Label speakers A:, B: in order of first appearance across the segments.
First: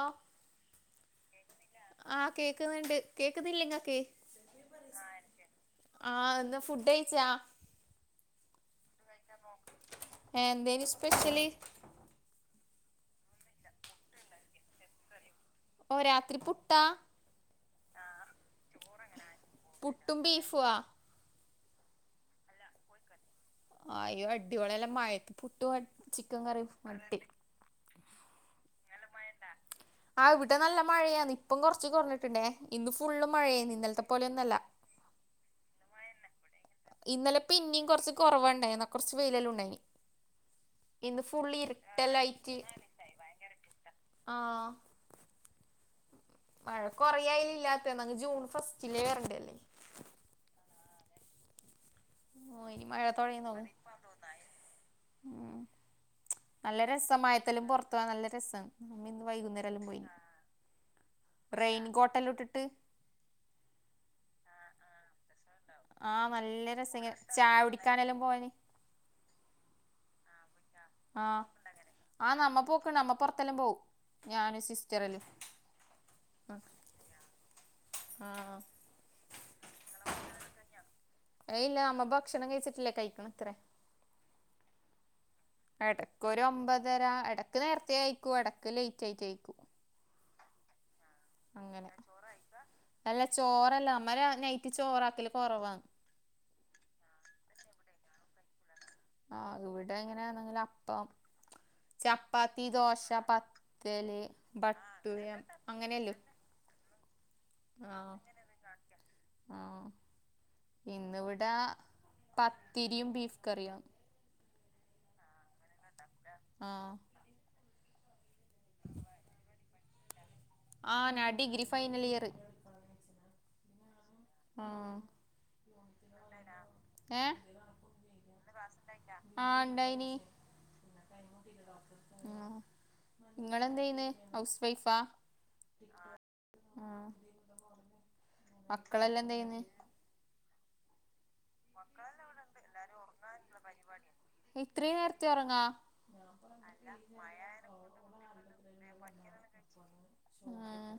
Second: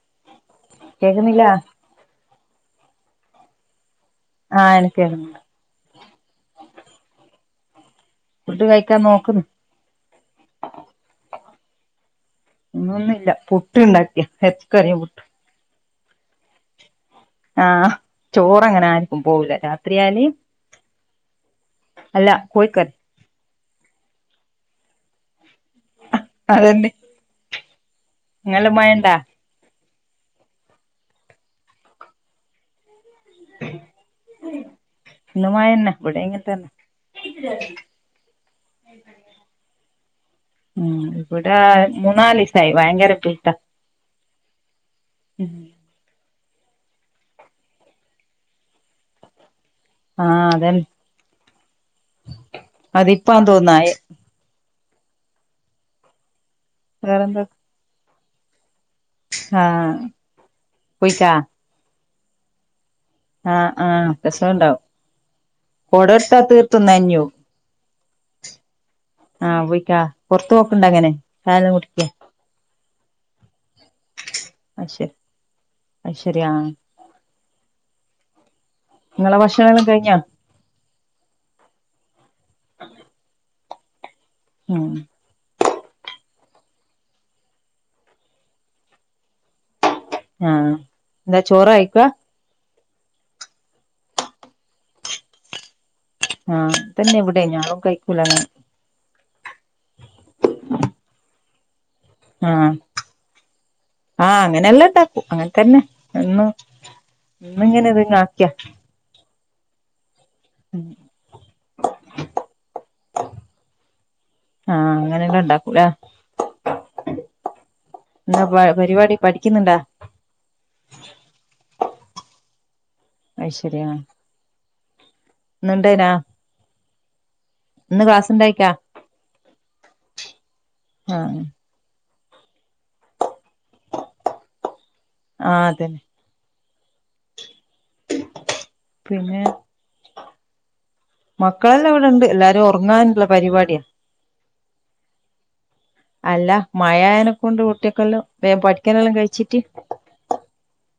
A: ഓ
B: കേൾക്കുന്നില്ലാ-
A: ആഹ് കേക്കുന്നുണ്ട് കേക്കുന്നില്ലെങ്ങക്ക് [inaudible]
B: ആഹ് എനിക്ക് കേക്കുന്നുണ്ട്
A: ആഹ് ന്ന് ഫുഡ്ഡഴിച്ചാ-
B: ഫുഡ് കഴിക്കാൻ നോക്കുന്നു
A: [unintelligible] എന്തേനി സ്പെഷല്-
B: ഇന്നൊന്നുംല്ല പുട്ടുണ്ടാക്കി എർച്ചികറിയും പുട്ടും-
A: ഓ രാത്രി പുട്ടാ-
B: ആഹ് ചോറ്ങ്ങനെ ആർക്കും പോവൂല
A: പുട്ടും
B: രാത്രിയാല്-
A: ബീഫുവാ
B: അല്ല കോയ്ക്കറി-
A: ആയ് അടിപൊളിയല്ലം മഴത്ത് പുട്ട് ചിക്കൻകറിയും അട്ടി-
B: അങ്ങല്ലം മയണ്ടാ-
A: ആഹ് ഇവിടെ നല്ല മഴയാന്ന് ഇപ്പം കൊറച്ച് കുറഞ്ഞിട്ടുണ്ടേ- ഇന്ന് ഫുള്ള് മഴയി ഇന്നലത്തെ പോലയൊന്നല്ല-
B: ഇന്ന് മഴന്നേ ഇവിടെ ഇങ്ങനത്തന്നെ-
A: കൊറവണ്ടായിരുന്നു കോറച്ച് വയിലല്ല ഉണ്ടായിനി-
B: മം
A: ഇന്ന്
B: ഇവിട
A: ഫുള്ള് ഇരുട്ടലായിട്ട്
B: മൂന്നാലിസായി ഭയങ്കര പെയ്ത്താ-
A: ആഹ്
B: ഉം -
A: മഴ കുറയായിലെ ഇല്ലാത്തെ ന്നങ് ജൂൺ ഫസ്റ്റിലേ വരണ്ട അല്ലേ-
B: ആഹ് അതൻ അതിപ്പാ ആഹ് തോന്നായെ-
A: നായി- നല്ല
B: വേറെന്താ
A: രസമായത്തല്ലം പോറത്തവാൻ നല്ല രസ- ഇന്ന് വൈകുന്നേരല്ലം
B: ആഹ്
A: പോയി
B: പോയിക്കാ
A: റെയിൻ കോട്ടല്ലം ഉട്ട്ട്ട്-
B: ആഹ് ആഹ് രസണ്ടാവും കൊട
A: ആഹ്
B: എടുത്താ
A: നല്ല
B: തീർത്തും
A: രസകര
B: നനഞ്ഞോവും
A: ചായകുടി ക്കാനലാം പോയന്-
B: ആഹ് പോയിക്കാ പൊറത്ത് പോക്ണ്ട അങ്ങനെ
A: ആഹ്
B: ചായല്ലം കുടിക്കാൻ-
A: ആഹ് നമ്മപോക്കണം നമ്മ പൊറത്തെല്ലാം പോവും ഞാനും
B: അത് ശരി
A: സിസ്റ്ററെല്ലാം
B: അയ്ശരി ആ
A: ആഹ്
B: നിങ്ങള ഭക്ഷണല്ലാം കഴിഞ്ഞാ
A: ഏയ് ഇല്ല നമ്മ ഭക്ഷണം കഴിച്ചട്ടില്ല കഴിക്കണത്രേ
B: ഉം
A: എടക്കൊരൊമ്പതര എടക്ക് നേര്ത്തെ കയിക്കൂം എടക്ക് ലേറ്റ് ആയിട്ട് കയിക്കും
B: ഞ്ഞാ
A: അങ്ങന അല്ല ചോറല്ലാ നമ്മ നൈറ്റ് ചോറാക്കല് കൊറവാന്ന്
B: ആഹ് തന്നെ ഇവിടെം ഞാളും കയിക്കൂലങ്ങനെ
A: ആഹ് ഇവിടാങ്ങനാ ന്നെങ്കിലും അപ്പം ചപ്പാത്തി
B: ആഹ്
A: ദോശ പത്തല്
B: ആഹ് അങ്ങനെല്ലാം ഇണ്ടാക്കും
A: ഭട്ടുരം
B: അങ്ങനെ തന്നെ
A: അങ്ങനല്ലേ [inaudible]
B: ഇന്ന് ഇങ്ങനെ ഇത് ഇങ്ങ് ആക്കിയ
A: ആഹ് ഇന്നിവിട പത്തിരിയും ബീഫ് കറിയും
B: ആഹ് അങ്ങനക്ക്ണ്ടാ
A: ആഹ്
B: എന്താ പ പരിപാടി പഠിക്കിന്ന്ണ്ടാ
A: ആഹ് നാൻ ഡിഗ്രി ഫൈനലിയറ്
B: അയിശെരി ആഹ്
A: ആഹ്
B: ഇന്ന്ണ്ട്നാ
A: ഏഹ് ഇന്ന്
B: ഇണ്ടായിക്കാ
A: ക്ലാസ്സിണ്ടായിന ആഹ് ഇണ്ടായിനി
B: ആഹ്
A: ആഹ് ഇങ്ങൾ എന്തേയ്ന്ന ഹൗസ് വൈഫാ ആഹ് ആഹ് മക്കളെല്ലാം
B: പിന്നെ
A: എന്തെയ്യ്ണ്
B: മക്കളെല്ലാം ഇവിടിണ്ട് എല്ലാരും ഒറങ്ങാനൊള്ള പരിപാടിയാ
A: ഇത്രയും നേരത്തെ ഒറങ്ങാ
B: അല്ല മഴയായനെക്കൊണ്ട് കുട്ടിയക്കല്ലം വേഗം പഠിക്കാനെല്ലാം കഴിച്ചിട്ട്
A: ആഹ്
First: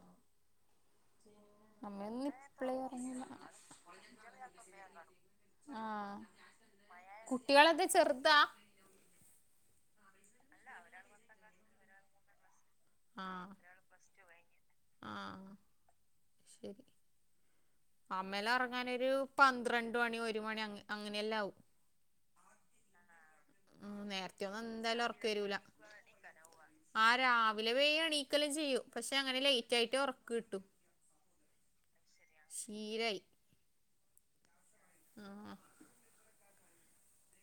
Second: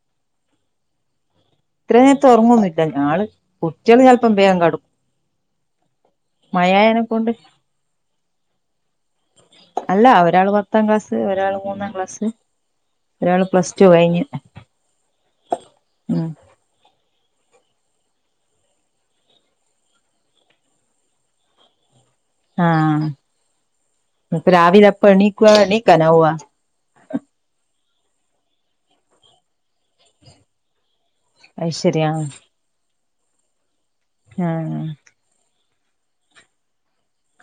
B: ഇത്ര നേരത്തെ
A: അമ്മെന്നും ഇപ്പളേ
B: ഉറങ്ങൊന്നുല്ല
A: എറങ്ങീല്ല
B: ഞാള് കുട്ടികള് ചെലപ്പം വേഗം കെടക്കും
A: ആഹ്
B: മഴയായനെ
A: മഴയായൊണ്ട്
B: കൊണ്ട്
A: കുട്ടികളക്ക ചെർതാ
B: അല്ല ഒരാള് പത്താം ക്ലാസ് ഒരാള് മൂന്നാം ക്ലാസ് ഒരാള്
A: ആഹ്
B: പ്ലസ്റ്റു കയിഞ്ഞ് ഉം
A: ശെരി അമ്മേല ഒറങ്ങാനൊരു പന്ത്രണ്ട് മണി ഒരു മണി അങ്ങനെല്ലാ ആവും
B: ആഹ്
A: ഉം നേരത്തെ
B: ഇപ്പൊ
A: ഒന്നും
B: രാവിലെ
A: എന്തായാലും
B: എപ്പ
A: ഒറക്ക
B: എണീക്കുവാ
A: വരൂല
B: എണീക്കാനാവുവാ
A: ആ രാവിലെ വെഗം എണീക്കെലും ചെയ്യും പക്ഷെ അങ്ങനെ ലേറ്റായിട്ടെ ഒറക്ക കിട്ടും
B: അയിശേരി ആ
A: സീരായി
B: ആഹ്
A: ആഹ്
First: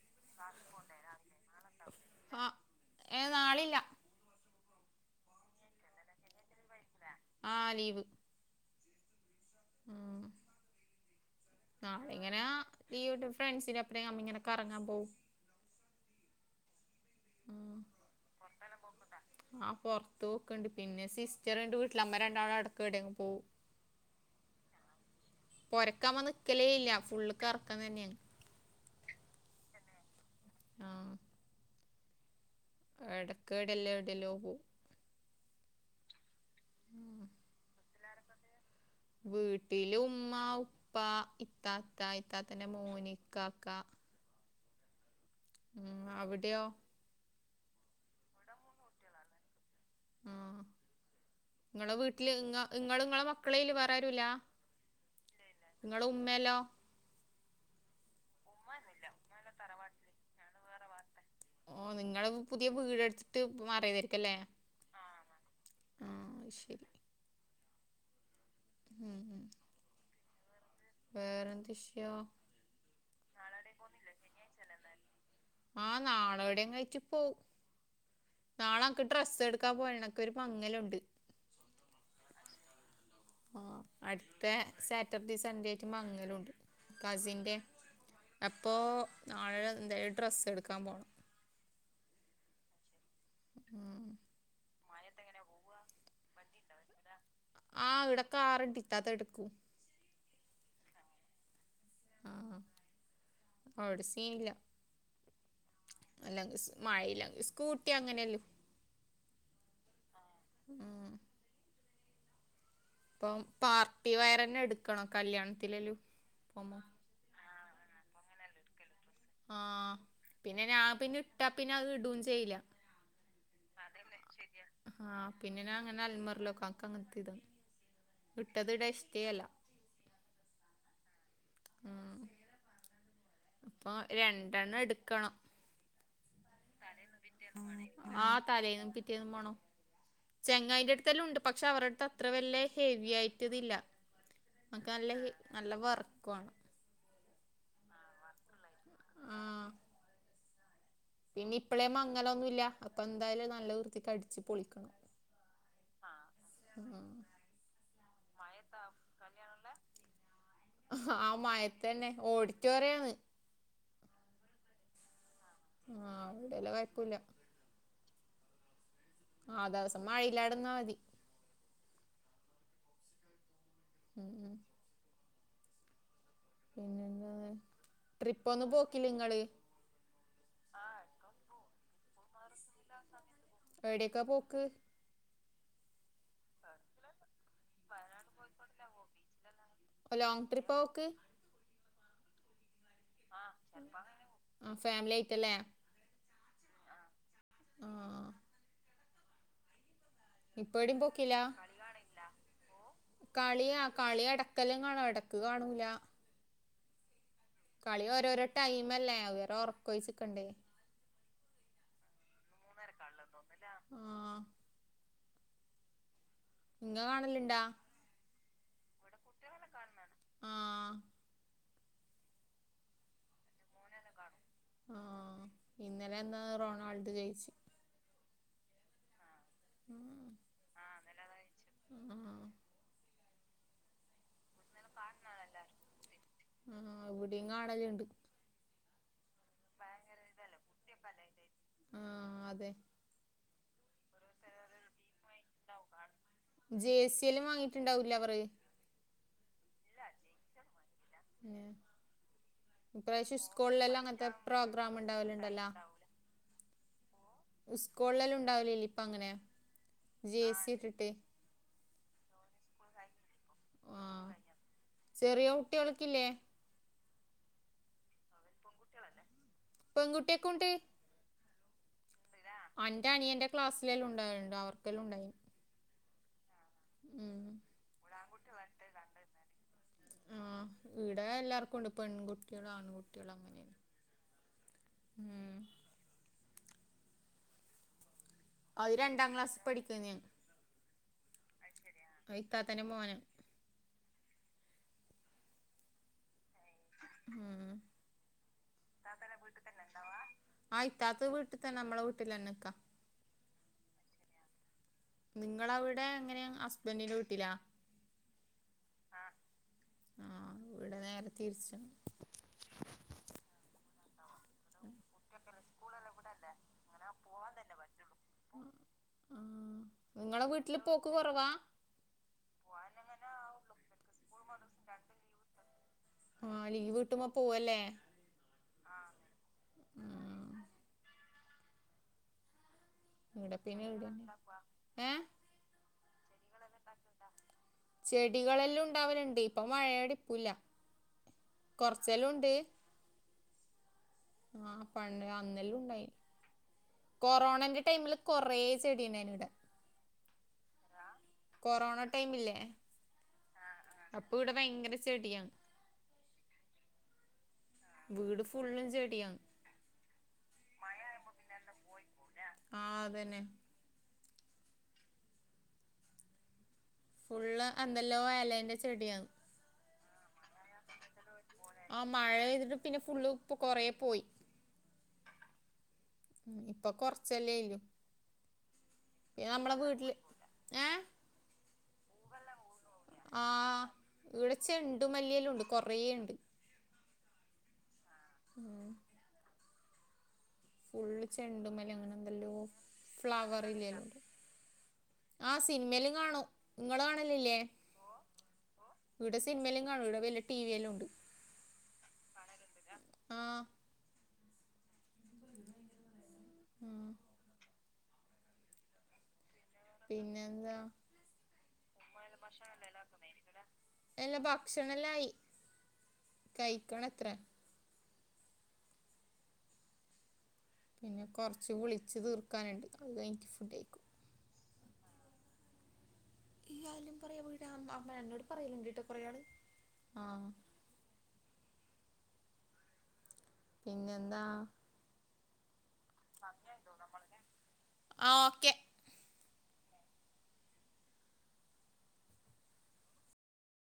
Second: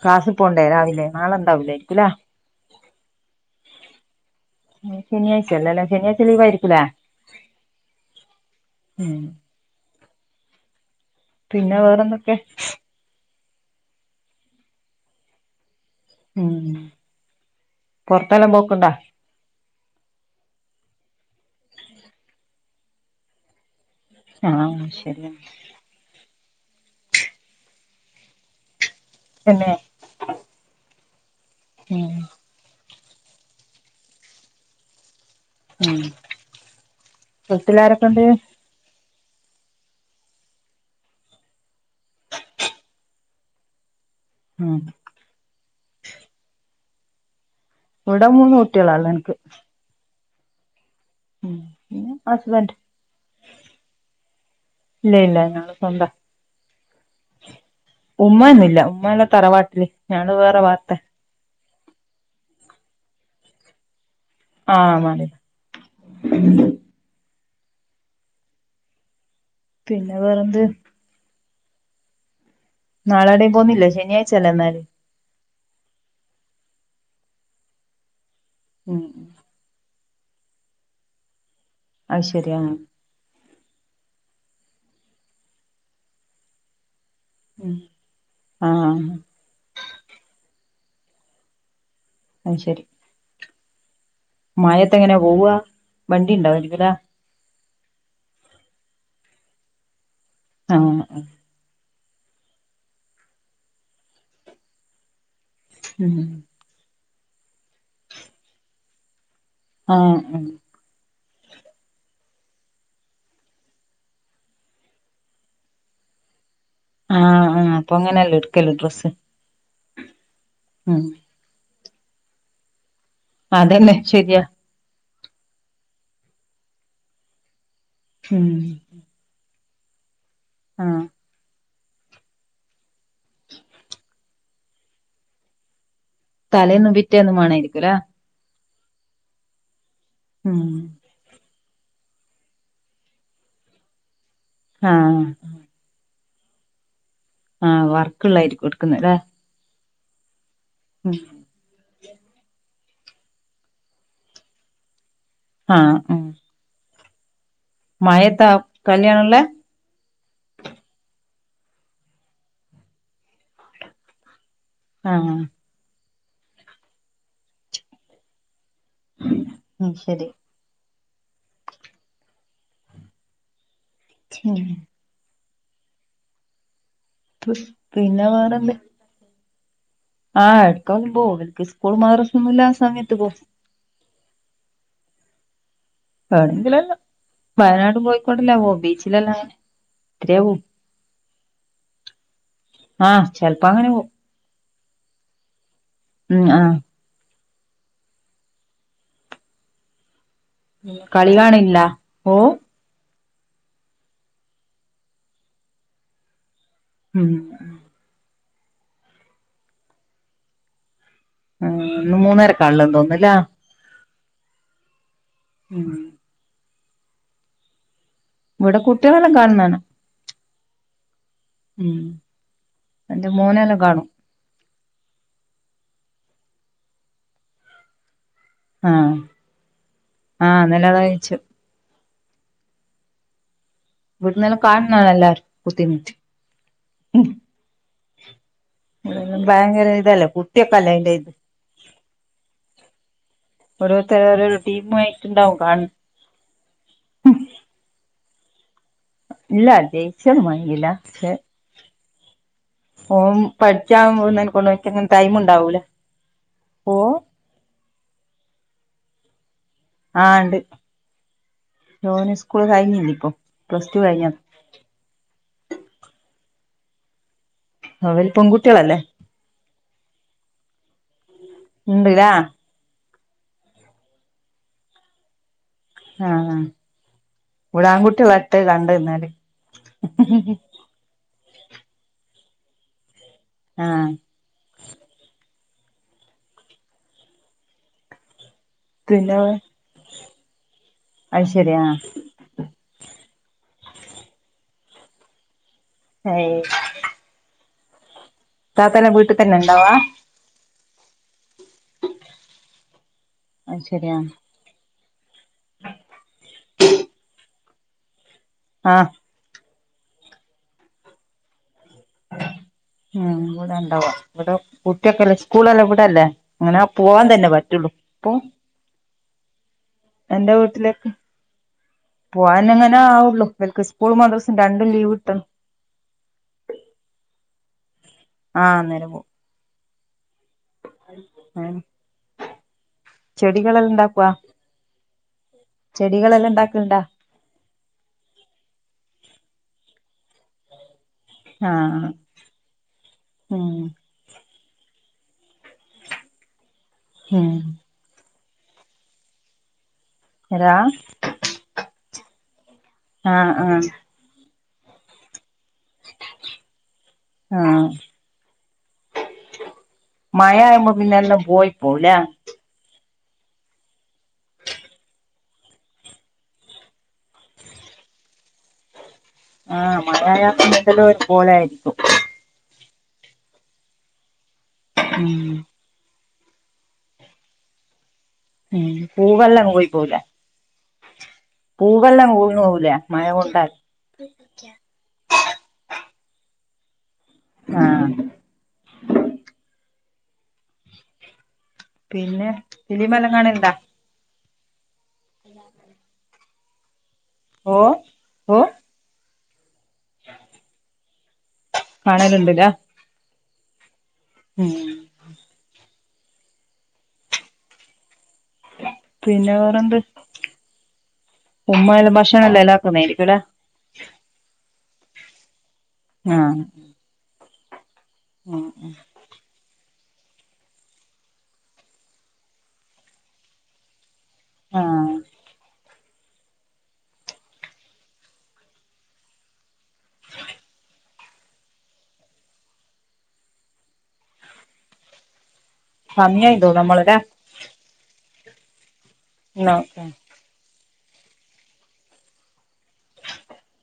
B: ക്ലാസ്സി പോണ്ടേ രാവിലെ നാളെ ഇണ്ടാവുലേ ഇല്ലാ
A: ആ ഏഹ് നാളില്ല
B: ഈ ശെനിയാഴ്ചയല്ലേ ശനിയാഴ്ച ലീവായിരിക്കൂലെ
A: ആഹ് ലീവ്
B: ഉം
A: ഉം
B: പിന്നെ
A: നാളെ
B: വേറെന്തൊക്കെ
A: ഇങ്ങന ലീവിട്ടി ഫ്രണ്ട്സിന്റൊപ്പറം നമ്മ ഇങ്ങന കറങ്ങാൻ പോവും
B: ഉം
A: ഉം
B: പൊറത്തെല്ലാം
A: പൊറത്തെല്ലാ
B: പോക്കുണ്ടാ
A: പോവുന്നുണ്ടാ ആഹ് പൊറത്ത് പോക്കിണ്ട് പിന്നെ സിസ്റ്ററിണ്ട് വീട്ടില് നമ്മ രണ്ടാളടക്കം എവിടെങ് പോവും [inaudible]
B: ആഹ ശരിയ
A: പൊരക്കാമ് നിൽക്കലേ ഇല്ല ഫുള് കറക്കം തന്നെയാണ്
B: [unintelligible]
A: ആഹ്
B: ഉം
A: ഇടയ്ക്കടെല്ലാം എവിടെലോ പോ
B: ഉം വീട്ടിലാരൊക്കെ ഉണ്ട്
A: വീട്ടില ഉമ്മ ഉപ്പ ഇത്താത്ത ഇത്താത്തന്റെ മോനി ഇക്കാക്ക
B: ഉം
A: ഉം അവിടെയോ
B: ഇവിടെ മൂന്ന് കുട്ടാള ഇള്ള എനിക്ക്
A: ആഹ്
B: ഉം
A: ഇങ്ങളെ
B: പിന്നെ
A: വീട്ടില്ങ് ഇങ്ങ
B: ഹസ്ബൻഡ്
A: ഇങ്ങളെ മക്കളയില് വേറെ ആരുല്ല
B: ഇല്ല ഇല്ല ഞളെ സ്വന്തം
A: മലോ
B: ഉമാന്നില്ല ഉമ്മല്ല തറവാട്ടില് ഞാള് വേറെ പാർത്ത
A: ഓ നിങ്ങ പുതിയ വീട്ടുത്തിട്ട് മറിയതായിരിക്കല്ലേ
B: ആഹ മാ
A: ശരി ഉം ഉം
B: പിന്നെ വേറെന്ത്
A: വേറെന്ത്ഷ്യോ
B: നാളാടേയും പോകുന്നില്ല ശനിയാഴ്ച അല്ല എന്നാല്
A: ആഹ് നാളെോവിടെയും കഴിച്ചി പോവും
B: ഉം
A: നാളനിക്ക് ഡ്രസ്സ് എടുക്കാൻ പോയണൊക്കെ ഒരു മങ്ങലുണ്ട്
B: അയ് ശരിയ
A: ആഹ് അടുത്ത സാറ്റർഡേ സൺഡേ ആയിട്ട് മങ്ങലുണ്ട് കസിൻ അല്ലേ
B: ഉം
A: അപ്പോൾ
B: ആഹ്
A: നാളെ എന്തായാലും ഡ്രസ്സ് എടുക്കാൻ പോകണം
B: ആഹ് ശരി
A: ഉം ഉം
B: മായത്തെ എങ്ങനെ പോവ വണ്ടി ഉണ്ടാവായിരിക്കില്ല
A: ആഹ് ഇവിടെ കാറണ്ട് ഇത്താത്ത എടുക്കും
B: ആഹ
A: ആഹ അവടെ സീൻ ഇല്ല
B: ഉം
A: അല്ലാംങ്ക മഴയില സ്കൂട്ടി അങ്ങനെയല്ലോ
B: ആഹ്‌ ഉം
A: ഉം. പ്പം പാർട്ടി വെയറന്നെ എടുക്കണം കല്യാണത്തിലെല്ലും പോവുമ്പം
B: ആഹ് ആഹ്‌ പ്പങ്ങനെല്ലേട്ക്കൽ ഡ്രസ്സ്
A: ആഹ്‌ പിന്നെ
B: ഉം
A: ഞാപിന്നെ ഇട്ടാ പിന്നെ അഹ്‌ ഇടൊന്നും ചെയ്യൂല
B: അതന്നെ ശരിയാ
A: ആഹ് പിന്നെ ഞങ്ങനെ അൽമാരി വെക്കും അങ്ങൻത്തതാണ്
B: ഉം
A: ഇട്ടത് ഇടാ ഇഷ്ടേ അല്ല
B: ആഹ്‌
A: ആഹ്‌ ഇപ്പം രണ്ടെണ്ണം എട്ക്കണം
B: തലേന്നും പിറ്റേന്നും വേണായിരിക്കുംല്ലേ
A: ആഹ് തലേന്നും പിറ്റേന്നുംമാണം
B: ഉം
A: ചെങ്ങായിന്റെ തല്ലോംണ്ട് പക്ഷെ അവര്ടെട്ത്തല്ലോം അത്ര വല്ല ഹെവി ആയിറ്റതില്ല അന്ക് നല്ല
B: ആഹ്
A: ഹെവി നല്ല വർക്ക് വാണം
B: ആഹ്‌ വർക്ക്ള്ളായിരിക്കും എടുക്ക്ന്നല്ലേ?
A: ആ
B: ഉം
A: ഇനി ഇപ്പളോന്നും മങ്ങലൊന്നുല്ല അപ്പൊ എന്തായാലും നല്ല വൃത്തിക്ക് അടിച്ച് പൊളിക്കണം
B: ആഹ് ഉം
A: ആഹ്‌ ഉം
B: മഴയത്താ
A: മയത്താ
B: കല്യാണള്ളേ
A: കല്ല്യാണള്ളേ ആഹ്‌ മയത്തന്നെ ഓഡിറ്റോറിയാന്ന്
B: ആഹ്‌
A: ആഹ് അവിടെല്ലാം കൊയ്പ്പല്ല ആ
B: ഉം
A: ദിവസം
B: ശരി
A: മഴയിലാടുന്നാതി ഉം ഉം പിന്നെന്താ
B: തുഷ് പിന്നെ വേറെന്ത ആഹ് എടുക്കവാല് പോവും സ്കൂൾ മാദ്രസന്നുല്ലാത്ത സമയത്ത് പോവു
A: എടേക്കാ പോക്ക്
B: വേണങ്കിലല്ലാം വയനാട് കോയിക്കൊടല്ലാംവോവും ബീച്ചിലല്ലാം അങ്ങനേ
A: ലോങ് ട്രിപ്പഒക്ക്
B: ആഹ്‌ ചെൽപ്പ അങ്ങനെ പോവു
A: ആഹ് ഫാമിലി ആയിറ്റല്ലേ
B: ഉം ആഹ്
A: ആഹ്‌ ഇപ്പടിം
B: കളി
A: പോക്കില്ല
B: കാണില്ല പോവും
A: കാളിയാ കാളിഎടക്കെല്ലാം കാണും എടക്ക് കാണൂല
B: ഉം
A: കളി ഓരോരോ ടൈം അല്ലേ അത്‌വെറെ ഉർക്കോയ്‌ച്ച്ക്കണ്ടേ
B: ആഹ് ഇന്ന് മൂന്നര്കാള്ളേ തോന്നല്ലേ
A: ആഹ്
B: ഉം
A: നിങ്ങ കാണല്ണ്ടാ?
B: ഇവിടെ കുട്ട്യാളെല്ലാം കൺന്നണ
A: ആ
B: ഉം എന്റെ മോനെല്ലാം കാണും
A: ആഹ്‌ ഇന്നലെന്താന്ന് റൊണാൾഡ് ജയ്‌ച്ച്
B: ആഹ്‌ ആഹ് ഇന്നലെ അതാ ജയ്ച്
A: ആഹ്
B: വീടന്നെല്ലും കാണുന്നല്ലേ കുത്തിര്ന്ന്
A: കാണല്ണ്ട്
B: ഇവടല്ലാം ഭയങ്കരതല്ലേ കുട്ട്യാക്കല്ലേ അയ്‌ന്റെ ഇത്
A: ആഹ്‌ അതെ
B: ഓരോര് ഒര്മായിട്ട്ണ്ടാവും കാണി
A: ജെയ്സെല്ലം വാങ്ങിയിട്ടണ്ടാവൂലെ അവറ്
B: ഇല്ലജെയ്സിയൊന്നും മാങ്ങീലശെ
A: ഏഹ് ഇപ്രാവശ്യാം സ്കൂളിലെല്ലാം
B: പഠിച്ചാൻ പോകുന്നതിനെക്കൊണ്ട്
A: അങ്ങൻത്തെപ്രോഗ്രാം
B: ഓൻക്കങ്ങനെ ടൈം
A: ഇണ്ടാവല്ണ്ടല്ലോ
B: ഉണ്ടാവൂല ഓ
A: ഉസ്കോളിലെല്ലാം ഉണ്ടാവലില്ലേഇപ്പം അങ്ങനെ ജെ
B: ആണ്ട്
A: സി ഇട്ടിട്ട്
B: ഓന്സ്കൂള് കഴിഞ്ഞിണ്ട്പ്പോ പ്ലസ് ടു കഴിഞ്ഞതാ
A: ചെറിയോകുട്ടിയാൾക്കില്ലേ?
B: അവര് പെങ്കുട്ടിയാളല്ലേ?
A: പെൺങ്കുട്ടിയാക്കുണ്ട്.
B: ഇണ്ട്ലെ
A: അന്റെ അനിയന്റെ ക്ലാസിലെല്ലാംഉണ്ടാ അവർക്കെല്ലോംണ്ടായി
B: ആഹ്, ആഹ് ഒരാണ്കുട്ടിള്ളട്ട് രണ്ട്ന്നാല്
A: ഈടെ എല്ലാർക്കുണ്ട് പെണ്ണ്കുട്ടിയാളും ആണ്കുട്ടിയാളുംഅങ്ങനെ
B: ആഹ്
A: ഉം അത്
B: പിന്നെ
A: രണ്ടാംക്ലാസ്സ് പഠിക്കൊന്നേ
B: അത് ശരി ആ
A: ആഹ് ഇത്താത്തന്റെമോനാ
B: ഹെയ്
A: ഉം
B: താത്താന്റെ വീട്ടി തന്നെണ്ടാവാ
A: ആഹ് ഇത്താത്ത വീട്ടിൽതെന്നെ ഞമ്മളെ വീട്ടിൽതെന്നെ നിക്കാ
B: അഹ് ശെരിയാ
A: നിങ്ങളവിടെ എങ്ങനെയാ ഹസ്ബെന്റിന്റെ വീട്ടിലാ
B: ആഹ്
A: ആഹ് ഇവടെ നേരെ തിരിച്ച
B: ഉം ഇവുട്ണ് ണ്ടവ ഇവടെകുട്ടിയൊക്കെല്ലേ സ്കൂളല്ലേ ഇവിടെല്ലേ അങ്ങനെപോവാൻ തെന്നെ പററ്റൊള്ളൂപ്പൊ
A: ആഹ്
B: എന്റെ വീട്ടില് പൂവനങ്ങനെ ആവുള്ളൂ ഇവൽക് സ്കൂളും മദ്രസയും രണ്ടും ലീവ്കിട്ട
A: ആഹ് ലീവ്കിട്ട്മ്പോ പോവല്ലേ?
B: ആഹ് അന്നേരം പോ
A: ഉം
B: ഹാ
A: ഇവിടെ പിന്നെ
B: ചെടികളെല്ലാംണ്ടാക്വോ
A: ഇവിടെന്നെ ഏ
B: ചെടികളെല്ലാം ഇണ്ടാക്ക്ണ്ടാ?
A: ചെടികളെല്ലാം ഉണ്ടാവലുണ്ട് ഇപ്പൊ മഴയടിപ്പൂല്ല.
B: ആഹ് ആഹ് ഹും
A: ആഹ് പണ്ട് അന്നെല്ലും ഉണ്ടായി
B: ഉം
A: കൊറോണന്റെ ടൈമില് കൊറെ ചെടി ഇണ്ടായ്നിവടെ.
B: എടാ
A: കൊറോണ ടൈമില്ലേ
B: ആഹ് ആഹ്
A: അപ്പോ ഇവിടെ ഭയങ്കര ചെടിയാണ്.
B: ആഹ്
A: വീട് ഫുള്ളും ചെടിയാണ്
B: മയാവുമ്പോ പിന്നെല്ലോം പോയിപോവുംലെ.
A: ആഹ് അതെന്നെ. ഫുള്ള് എന്തെല്ലോ എലന്റ ചെടിയാണ്.
B: ആഹ് മയായ എന്തല്ലോം പോലെയരിക്കും.
A: ആ മഴ പെയ്തിട്ട് പിന്നെ ഫുള്ള് ഇപ്പോ കൊറെ പോയി.
B: ഉം
A: ഇപ്പൊ കൊറ്ച്ചല്ലേല്ലും
B: ഉം
A: പിന്ന
B: പൂവെല്ലാം
A: ഞ്മ്മളെ വീട്ടില് ഏഹ്
B: പൂവെല്ലോം വീണ് പോകൂലെ മഴകൊണ്ടാൽ.
A: ഇവടെ ചെണ്ടുമല്ലിയെല്ലും ഉണ്ട് കുറെ ഇണ്ട്.
B: ആഹ്
A: ആഹ് ഫുള്ള് ചെണ്ടുമല്ലി അങ്ങനെ
B: പിന്നെ
A: എന്തെല്ലോ
B: ഫിലിമെല്ലാം
A: ഫ്ലവർ
B: കാണലുണ്ടാ
A: ഇല്ലയ്യ അതോണ്ട് ആഹ് സിനിമേല്ലാം കാണും നിങ്ങള് കാണാനില്ലെ
B: ഓ ഓ
A: ഇവിടെ സിനിമയേല്ലു കാണും ഇവിടെ വല്യ ടിവിയേലും ഉണ്ട്
B: കാണലുണ്ട്ല്ലേ
A: ആഹ്
B: ഉം
A: ആഹ്
B: പിന്നെ വേറെന്ത്
A: പിന്നെന്താ
B: ന്തായാലും ഭക്ഷണം എല്ലാർക്കും മേടികൂലെ
A: എല്ലാ ഭക്ഷണല്ലായി കഴിക്കണം അത്ര
B: ഉം
A: പിന്നെ കുറച്ച് വിളിച്ച് തീർക്കാനുണ്ട് അത് കഴിഞ്ഞ് ഫുഡ് കഴിക്കും
B: ആഹ്
A: ഈ കാര്യം പറയാ വീടെ അമ്മ എന്നോട് പറയായാലോണ്ട് ട്ടോ കൊറേ ആള് ആഹ് പിന്നെന്താ?
B: സമയം ആയുണ്ട് നമ്മള്തെ
A: ആഹ് ഓക്കെ
B: ആഹ് ആഹ്